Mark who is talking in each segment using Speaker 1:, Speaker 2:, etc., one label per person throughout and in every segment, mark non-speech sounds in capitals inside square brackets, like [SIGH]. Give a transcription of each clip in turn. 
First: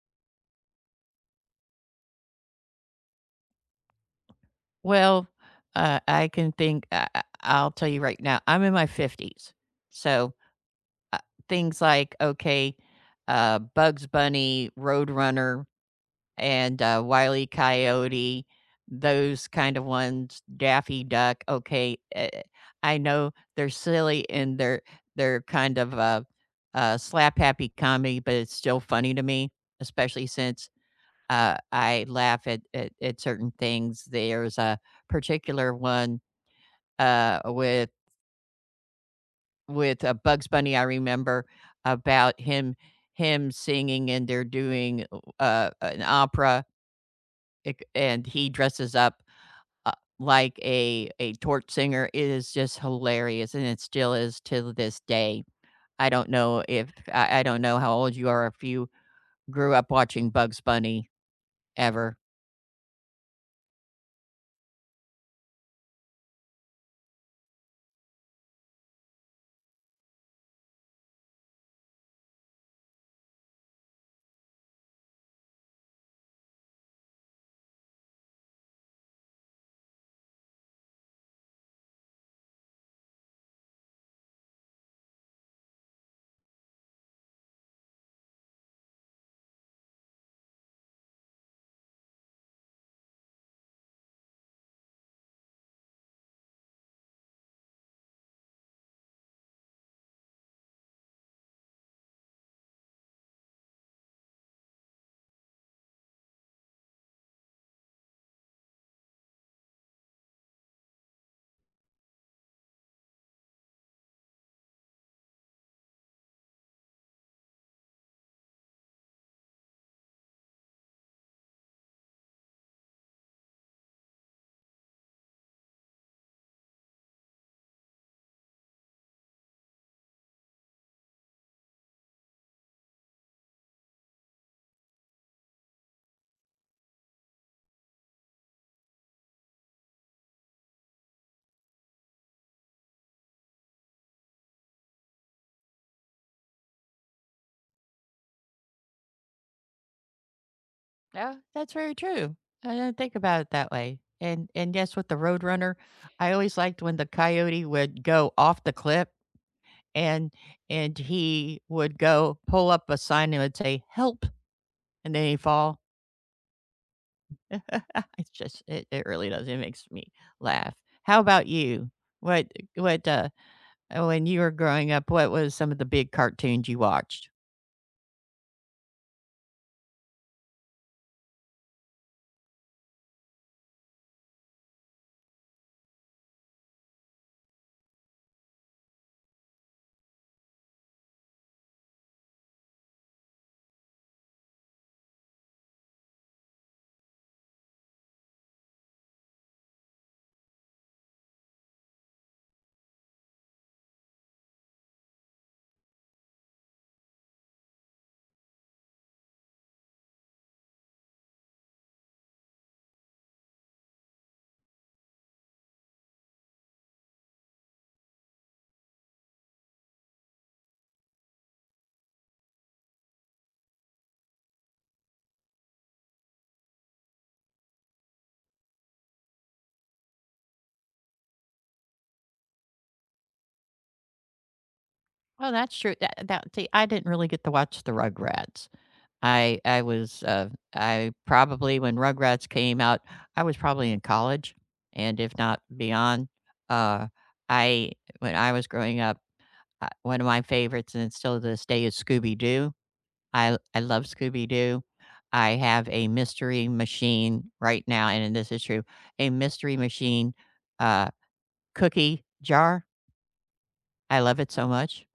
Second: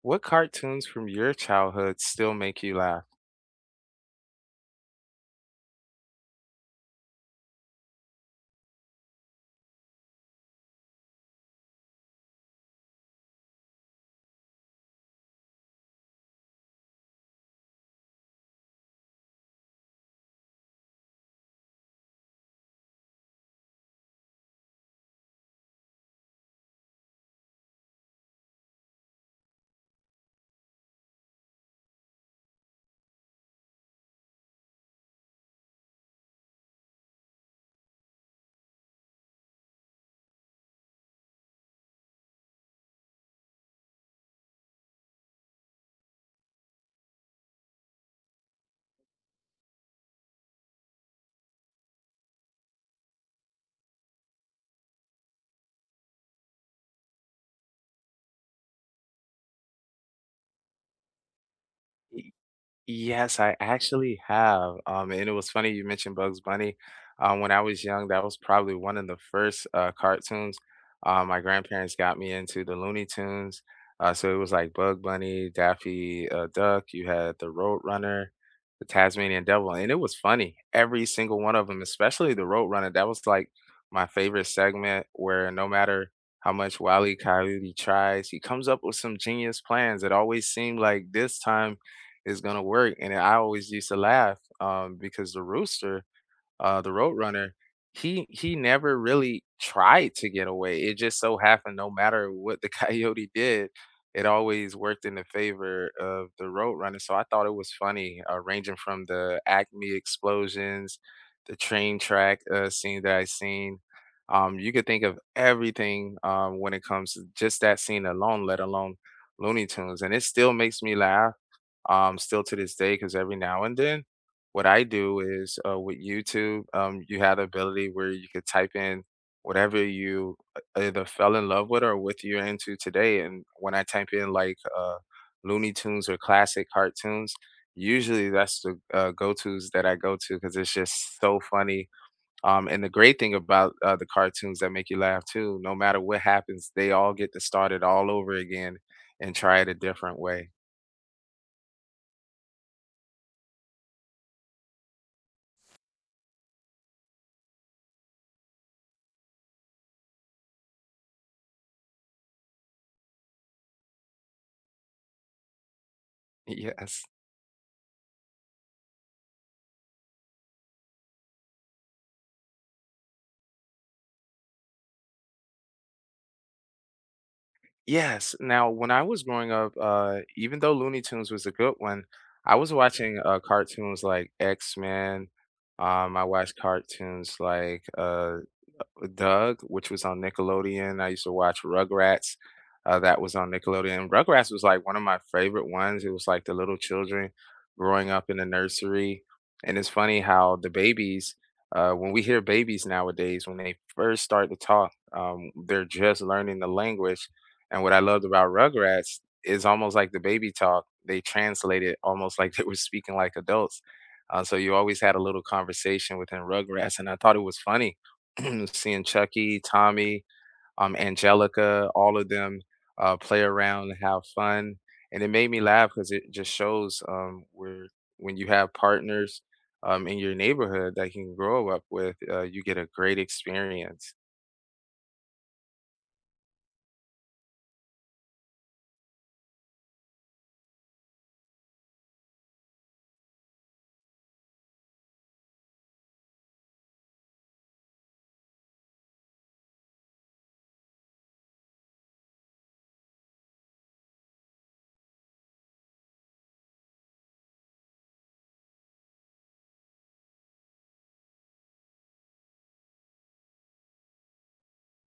Speaker 1: What cartoons from your childhood still make you laugh?
Speaker 2: Well, I can think I'll tell you right now, I'm in my 50s. So, uh, Things like, okay, Bugs Bunny, Roadrunner, and, Wile E. Coyote, those kind of ones, Daffy Duck, okay, I know they're silly and they're kind of, slap-happy comedy, but it's still funny to me, especially since I laugh at certain things. There's a particular one with with Bugs Bunny. I remember about him singing, and they're doing an opera, and he dresses up uh, like a torch singer. It is just hilarious, and it still is to this day. I don't know if I, I don't know how old you are if you grew up watching Bugs Bunny ever.
Speaker 1: Yes, I actually have. And it was funny you mentioned Bugs Bunny. When I was young, that was probably one of the first cartoons. My grandparents got me into the Looney Tunes. So it was like Bug Bunny, Daffy Duck. You had the Road Runner, the Tasmanian Devil, and it was funny. Every single one of them, especially the Road Runner. That was like my favorite segment, where no matter how much Wally Coyote tries, he comes up with some genius plans. It always seemed like this time is gonna work. And I always used to laugh because the rooster, the road runner, he never really tried to get away. It just so happened, no matter what the [LAUGHS] coyote did, it always worked in the favor of the road runner. So I thought it was funny, ranging from the Acme explosions, the train track scene that I seen. You could think of everything when it comes to just that scene alone, let alone Looney Tunes, and it still makes me laugh still to this day, because every now and then, what I do is with YouTube, you had the ability where you could type in whatever you either fell in love with or with you're into today. And when I type in like Looney Tunes or classic cartoons, usually that's the go-tos that I go to because it's just so funny. And the great thing about the cartoons that make you laugh too, no matter what happens, they all get to start it all over again and try it a different way.
Speaker 2: Yeah, that's very true. I didn't think about it that way. And yes, with the Roadrunner, I always liked when the coyote would go off the cliff and and he would go pull up a sign and would say, Help, and then he'd fall.
Speaker 1: [LAUGHS] Yes.
Speaker 2: [LAUGHS] It's just it really does. It makes me laugh. How about you? What what When you were growing up, what was some of the big cartoons you watched?
Speaker 1: Yes. Now, when I was growing up, even though Looney Tunes was a good one, I was watching cartoons like X-Men. I watched cartoons like Doug, which was on Nickelodeon. I used to watch Rugrats, that was on Nickelodeon. Rugrats was like one of my favorite ones. It was like the little children growing up in the nursery. And it's funny how the babies, when we hear babies nowadays, when they first start to talk, they're just learning the language. And what I loved about Rugrats is almost like the baby talk, they translate it almost [LAUGHS] like they were speaking like adults. So you always had a little conversation within Rugrats. And I thought it was funny [CLEARS THROAT] seeing Chucky, Tommy, Angelica, all of them play around and have fun. And it made me laugh because it just shows where when you have partners in your neighborhood that you can grow up with, you get a great experience.
Speaker 2: Oh, that's true. That see, I didn't really get to watch the Rugrats. I I was uh I probably when Rugrats came out, I was probably in college and if not beyond. Uh I When I was growing up, one of my favorites, and it's still to this day, is Scooby Doo. I love Scooby Doo. I have a mystery machine right now, and this is true, a mystery machine uh, cookie jar. I love it so much.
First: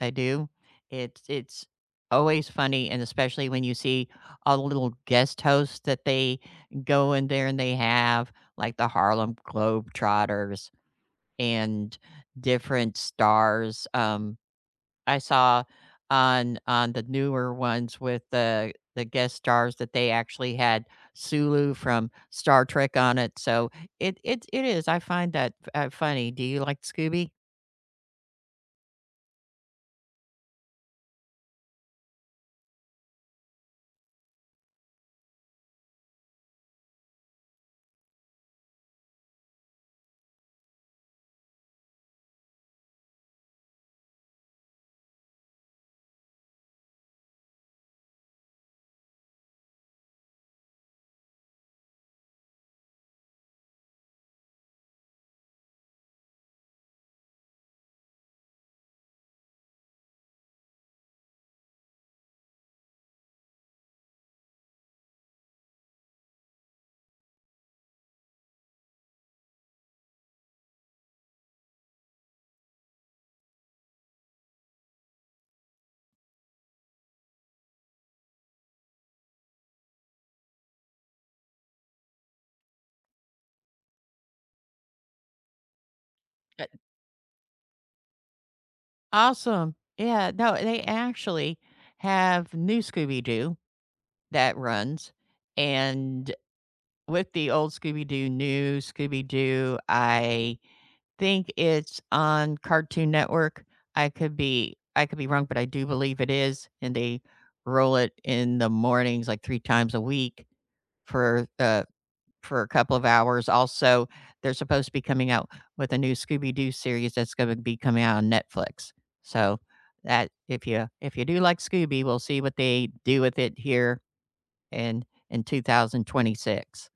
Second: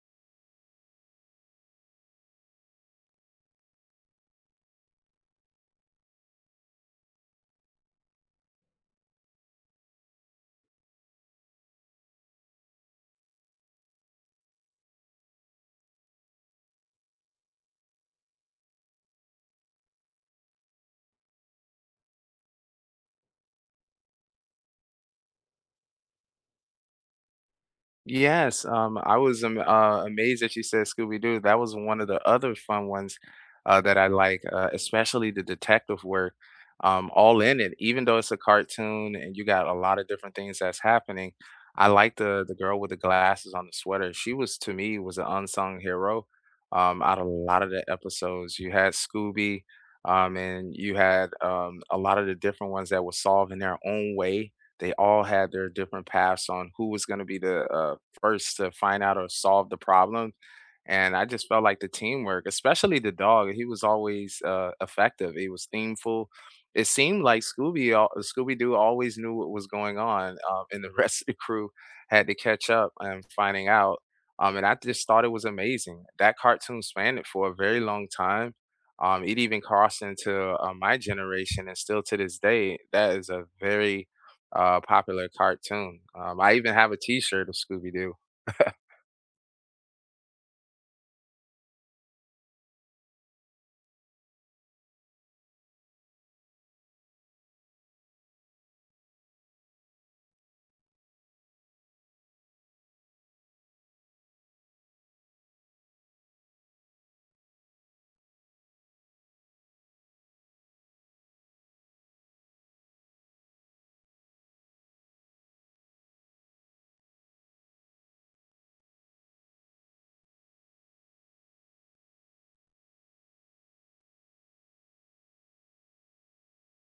Speaker 2: I do. It's always funny, and especially when you see all the little guest hosts that they go in there and they have, like the Harlem Globetrotters and different stars. I saw on the newer ones with the guest stars that they actually had Sulu from Star Trek on it, so it is, I find that funny. Do you like Scooby?
Speaker 1: Yes, I was am amazed that you said Scooby-Doo. That was one of the other fun ones that I like, especially the detective work, all in it. Even though it's a cartoon and you got a lot of different things that's happening, I like the girl with the glasses on the sweater. She was to me was an unsung hero out of a lot of the episodes. You had Scooby, and you had a lot of the different ones that were solved in their own way. They all had their different paths on who was going to be the first to find out or solve the problem. And I just felt like the teamwork, especially the dog, he was always effective. He was themeful. It seemed like Scooby Doo always knew what was going on, and the rest of the crew had to catch up and finding out. And I just thought it was amazing. That cartoon spanned it for a very long time. It even crossed into my generation, and still to this day, that is a very popular cartoon. I
Speaker 2: Uh
Speaker 1: even have a T-shirt of Scooby Doo.
Speaker 2: Awesome. Yeah, no, they actually have new Scooby Doo that runs, and with the old Scooby Doo, new Scooby Doo, I think it's on Cartoon Network. I could be wrong, but I do believe it is, and they roll it in the mornings like 3 times a week for, uh for a couple of hours. Also, they're supposed to be coming out with a new Scooby Doo series that's gonna be coming out on Netflix. So, that if you do like Scooby, we'll see what they do with it here in in 2026.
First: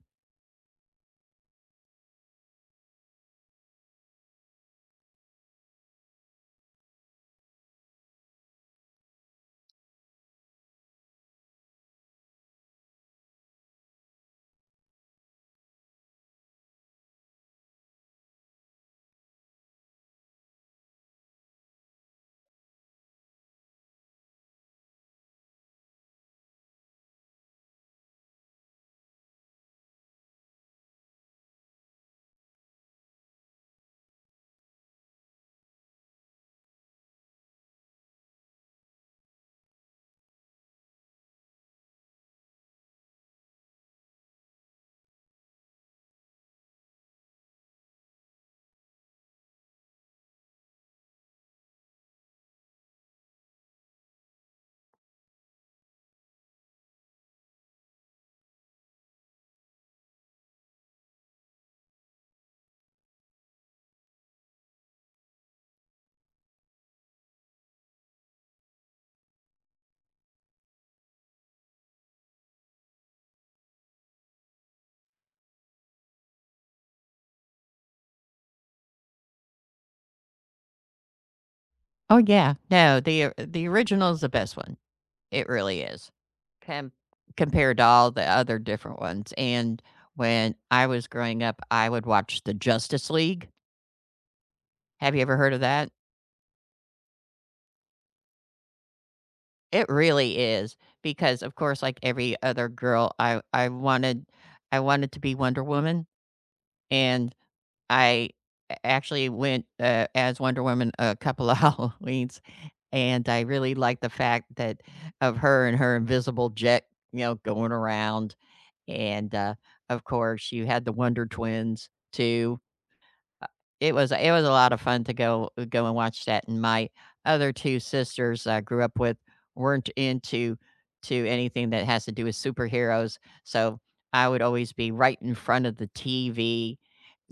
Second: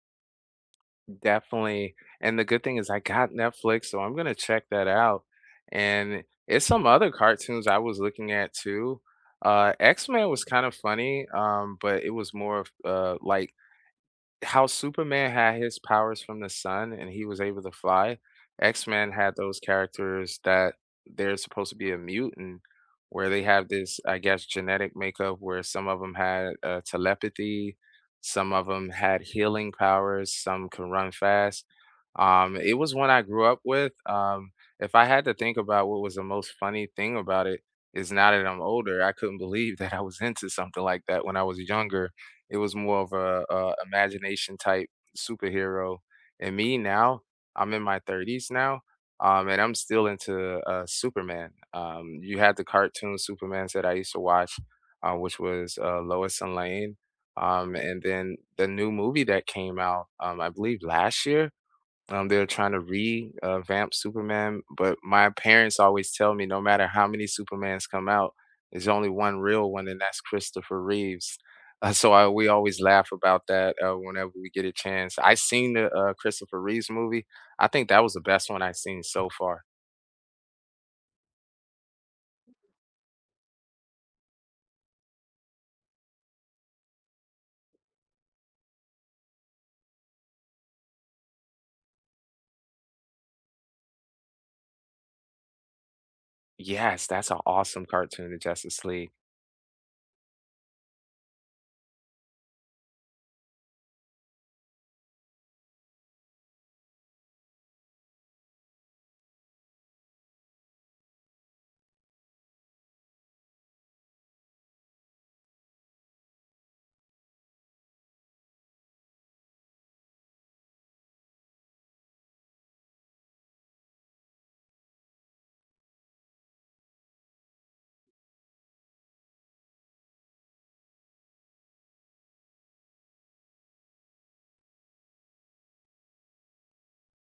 Speaker 1: [LAUGHS] Definitely, and the good thing is I got Netflix, so I'm gonna check that out. And it's some other cartoons I was looking at too. X Men was kind of funny, but it was more of like how Superman had his powers from the sun and he was able to fly, X-Men had those characters that they're supposed to be a mutant, where they have this, I guess, genetic makeup where some of them had telepathy, some of them had healing powers, some can run fast. It was one I grew up with. If I had to think about what was the most funny thing about it, is now that I'm older, I couldn't believe [LAUGHS] that I was into something like that when I was younger. It was more of a imagination type superhero. And me now, I'm in my 30s now, and I'm still into Superman. You had the cartoon Supermans that I used to watch, which was Lois and Lane. And then the new movie that came out, I believe last year, they're trying to revamp Superman, but my parents always tell me no matter how many Supermans come out, there's only one real one, and that's Christopher Reeves. [LAUGHS] So we always laugh about that whenever we get a chance. I seen the Christopher Reeves movie. I think that was the best one I've seen so far.
Speaker 2: Oh, yeah. No, the original is the best one. It really is. Com- Compared to all the other different ones. And when I was growing up, I would watch the Justice League. Have you ever heard of that?
Speaker 1: Yes, that's an awesome cartoon, The Justice League.
Speaker 2: It really is because, of course, like every other girl, I wanted to be Wonder Woman, and I actually went as Wonder Woman a couple of [LAUGHS] Halloweens, and I really liked the fact that of her and her invisible jet, you know, going around. And, of course, you had the Wonder Twins too. Uh, It was it was a lot of fun to go and watch that, and my other 2 sisters I grew up with weren't into to anything that has to do with superheroes, so I would always be right in front of the TV,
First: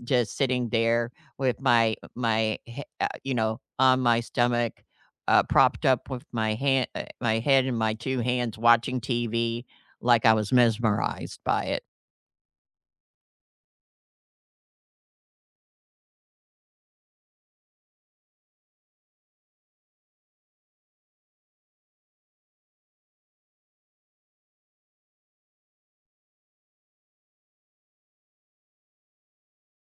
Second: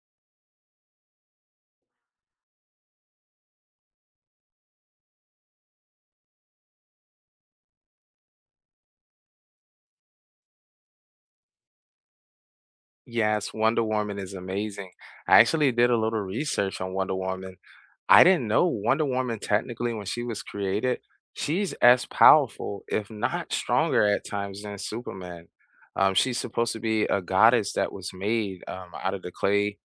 Speaker 2: just sitting there with my my he you know, on my stomach, propped up with my head in my 2 hands watching TV like I was mesmerized by it.
Speaker 1: Yes, Wonder Woman is amazing. I actually did a little research on Wonder Woman. I didn't know Wonder Woman technically when she was created, she's as powerful, if not stronger at times than Superman. She's supposed to be a goddess that was made out of the clay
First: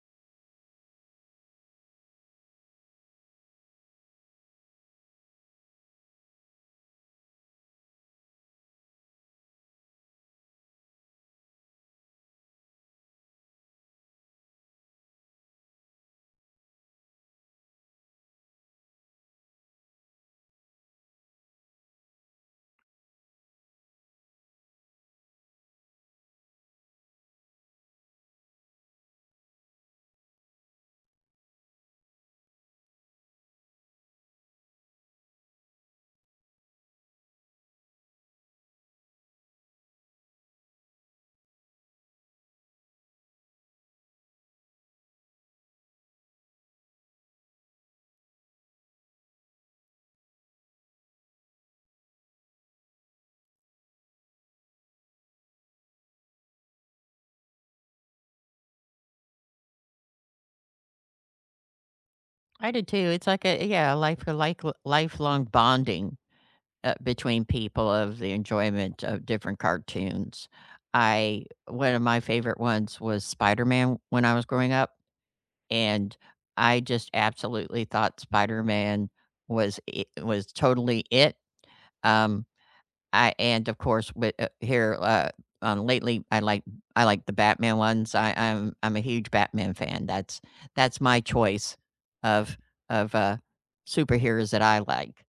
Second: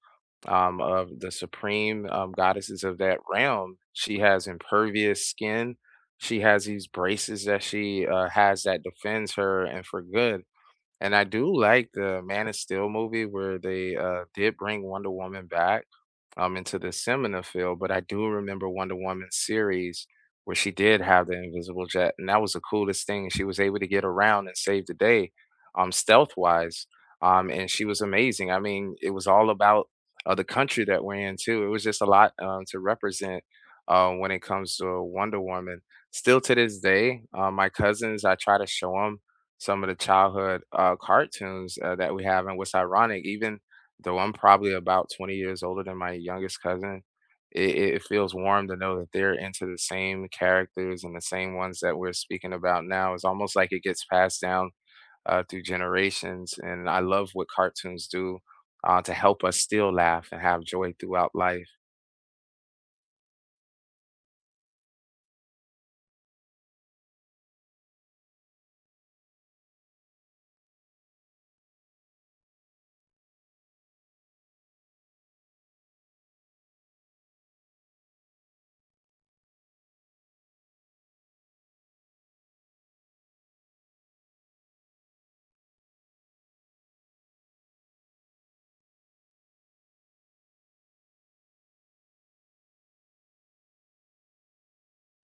Speaker 1: of the supreme goddesses of that realm. She has impervious skin. She has these braces that she has that defends her and for good. And I do like the Man of Steel movie where they did bring Wonder Woman back into the seminar field. But I do remember Wonder Woman series where she did have the invisible jet, and that was the coolest thing. She was able to get around and save the day, stealth wise, and she was amazing. I mean, it was all about the country that we're in too. It was just a lot to represent when it comes to Wonder Woman. Still to this day, my cousins, I try to show them some of the childhood cartoons that we have, and what's ironic, even though I'm probably about 20 years older than my youngest cousin, it feels warm to know that they're into the same characters and the same ones that we're speaking about now. It's almost like it gets passed down, through generations, and I love what cartoons do, to help us still laugh and have joy throughout life.
Speaker 2: I do too. It's like a yeah, life a like lifelong bonding between people of the enjoyment of different cartoons. I one of my favorite ones was Spider-Man when I was growing up, and I just absolutely thought Spider-Man was it was totally it. Um, I and of course, lately, I like the Batman ones. I'm a huge Batman fan. That's my choice of of, uh, superheroes that I like.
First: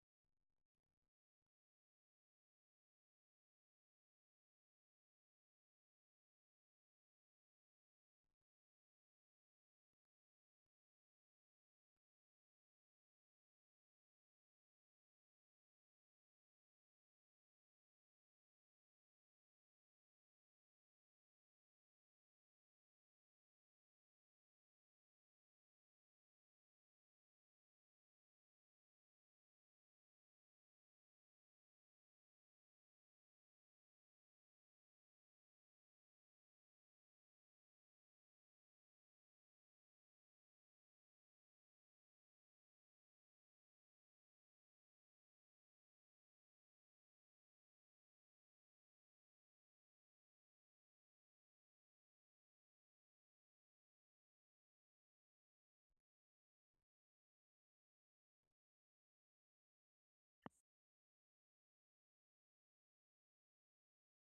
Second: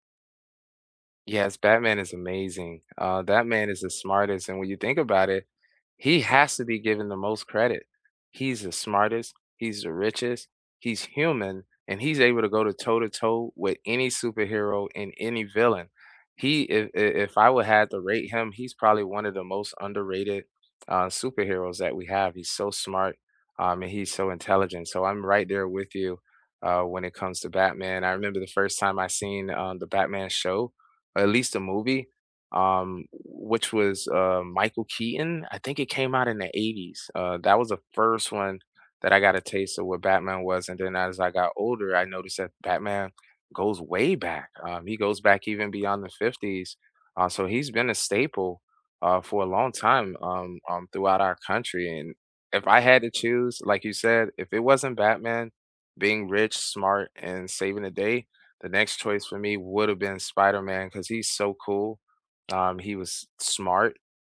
Speaker 1: Yes, Batman is amazing. That man is the smartest, and when you think about it, he has to be given the most credit. He's the smartest, he's the richest, he's human, and he's able to go to toe-to-toe with any superhero and any villain. He if I would had to rate him, he's probably one of the most underrated, superheroes that we have. He's so smart, and he's so intelligent, so I'm right there with you, when it comes to Batman. I remember the first time I seen, the Batman show, at least a movie, which was Michael Keaton. I think it came out in the 80s. That was the first one that I got a taste of what Batman was. And then as I got older, I noticed that Batman goes way back. He goes back even beyond the 50s. So he's been a staple for a long time throughout our country. And if I had to choose, like you said, if it wasn't Batman being rich, smart, and saving the day, the next choice for me would have been Spider-Man man because he's so cool. He was smart.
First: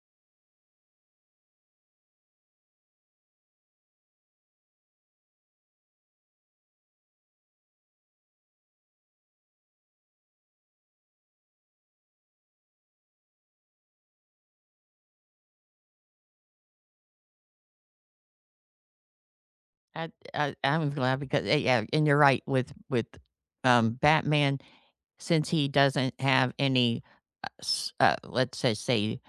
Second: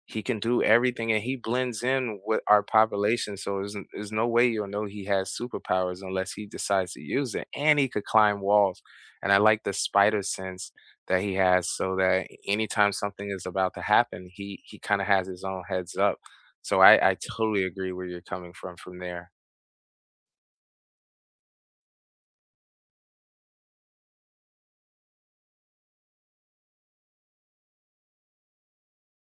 Speaker 1: He can do everything, and he blends in with our population, so there's no way you'll know he has superpowers unless he decides to use it, and he could climb walls, and I like the spider sense that he has so that anytime something is about to happen, he kinda has his own heads up. So I totally agree where you're coming from there.
Speaker 2: I'm glad because yeah, and you're right with Batman, since he doesn't have any, s let's just say,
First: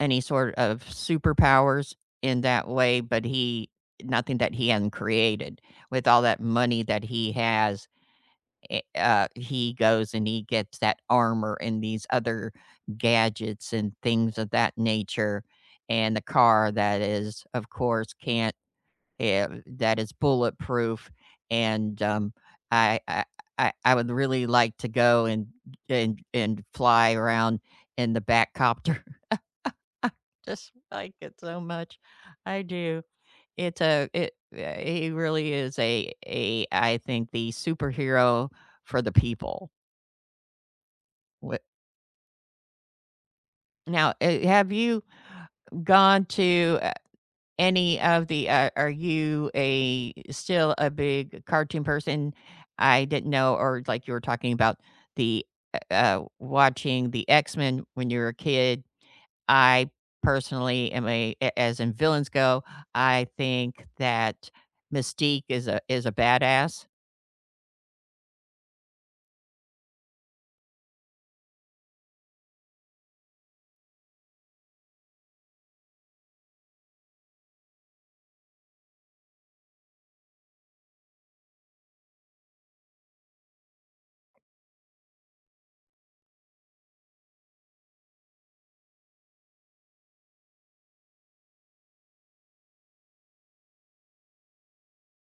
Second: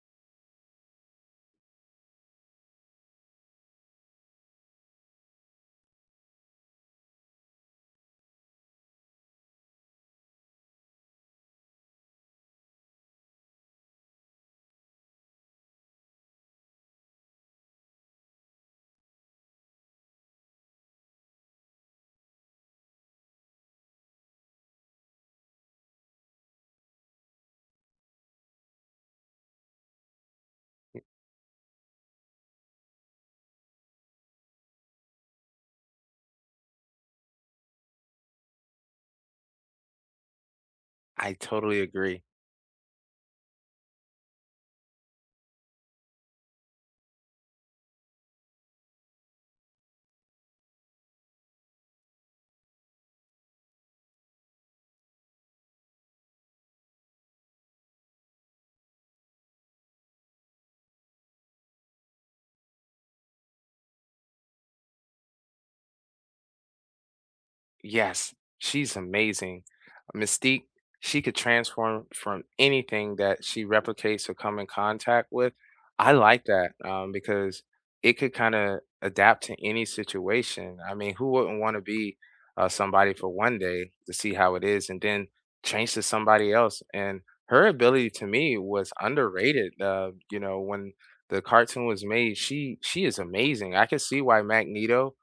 Speaker 2: any sort of superpowers in that way, but he nothing that he hadn't created. With all that money that he has he goes and he gets that armor and these other gadgets and things of that nature, and the car that is, of course, can't that is bulletproof. And I, I I would really like to go and and fly around in the back copter. [LAUGHS] Just like it so much, I do. It's a it. He really is a, I think, the superhero for the people.
Speaker 1: I totally agree.
Speaker 2: Now, have you gone to any of the are you a still a big cartoon person? I didn't know, or like you were talking about the watching the X-Men when you were a kid. I personally am as in villains go, I think that Mystique is a badass.
Speaker 1: Yes, she's amazing. Mystique, she could transform from anything that she replicates or come in contact with. I like that because it could kind of adapt to any situation. I mean, who wouldn't want to be somebody for one day to see how it is and then change to somebody else? And her ability to me was underrated. You know, when the cartoon was made, she is amazing. I can see why Magneto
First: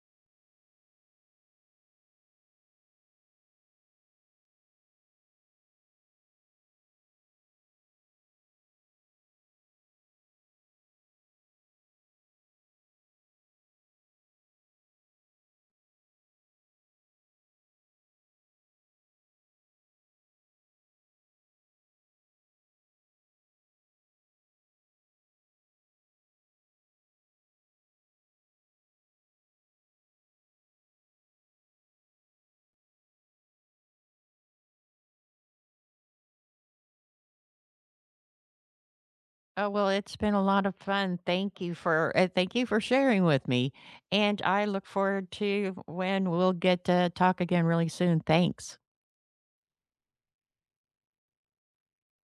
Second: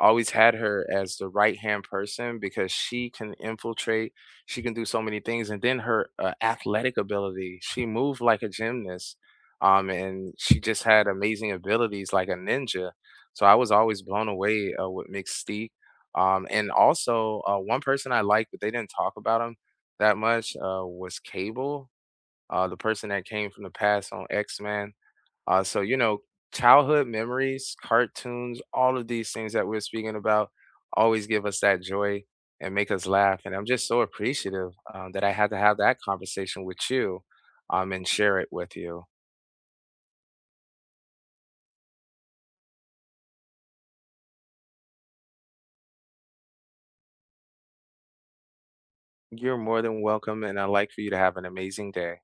Speaker 1: always had her as the right hand person because she can infiltrate. She can do so many things, and then her athletic ability. She moved like a gymnast, and she just had amazing abilities like a ninja. So I was always blown away with Mystique. And also, one person I liked, but they didn't talk about him that much, was Cable, the person that came from the past on X Men. So, you know, childhood memories, cartoons, all of these things that we're speaking about always give us that joy and make us laugh. And I'm just so appreciative that I had to have that conversation with you and share it with you.
Speaker 2: Oh, well, it's been a lot of fun. Thank you for sharing with me. And I look forward to when we'll get to talk again really soon. Thanks.
Speaker 1: You're more than welcome, and I'd like for you to have an amazing day.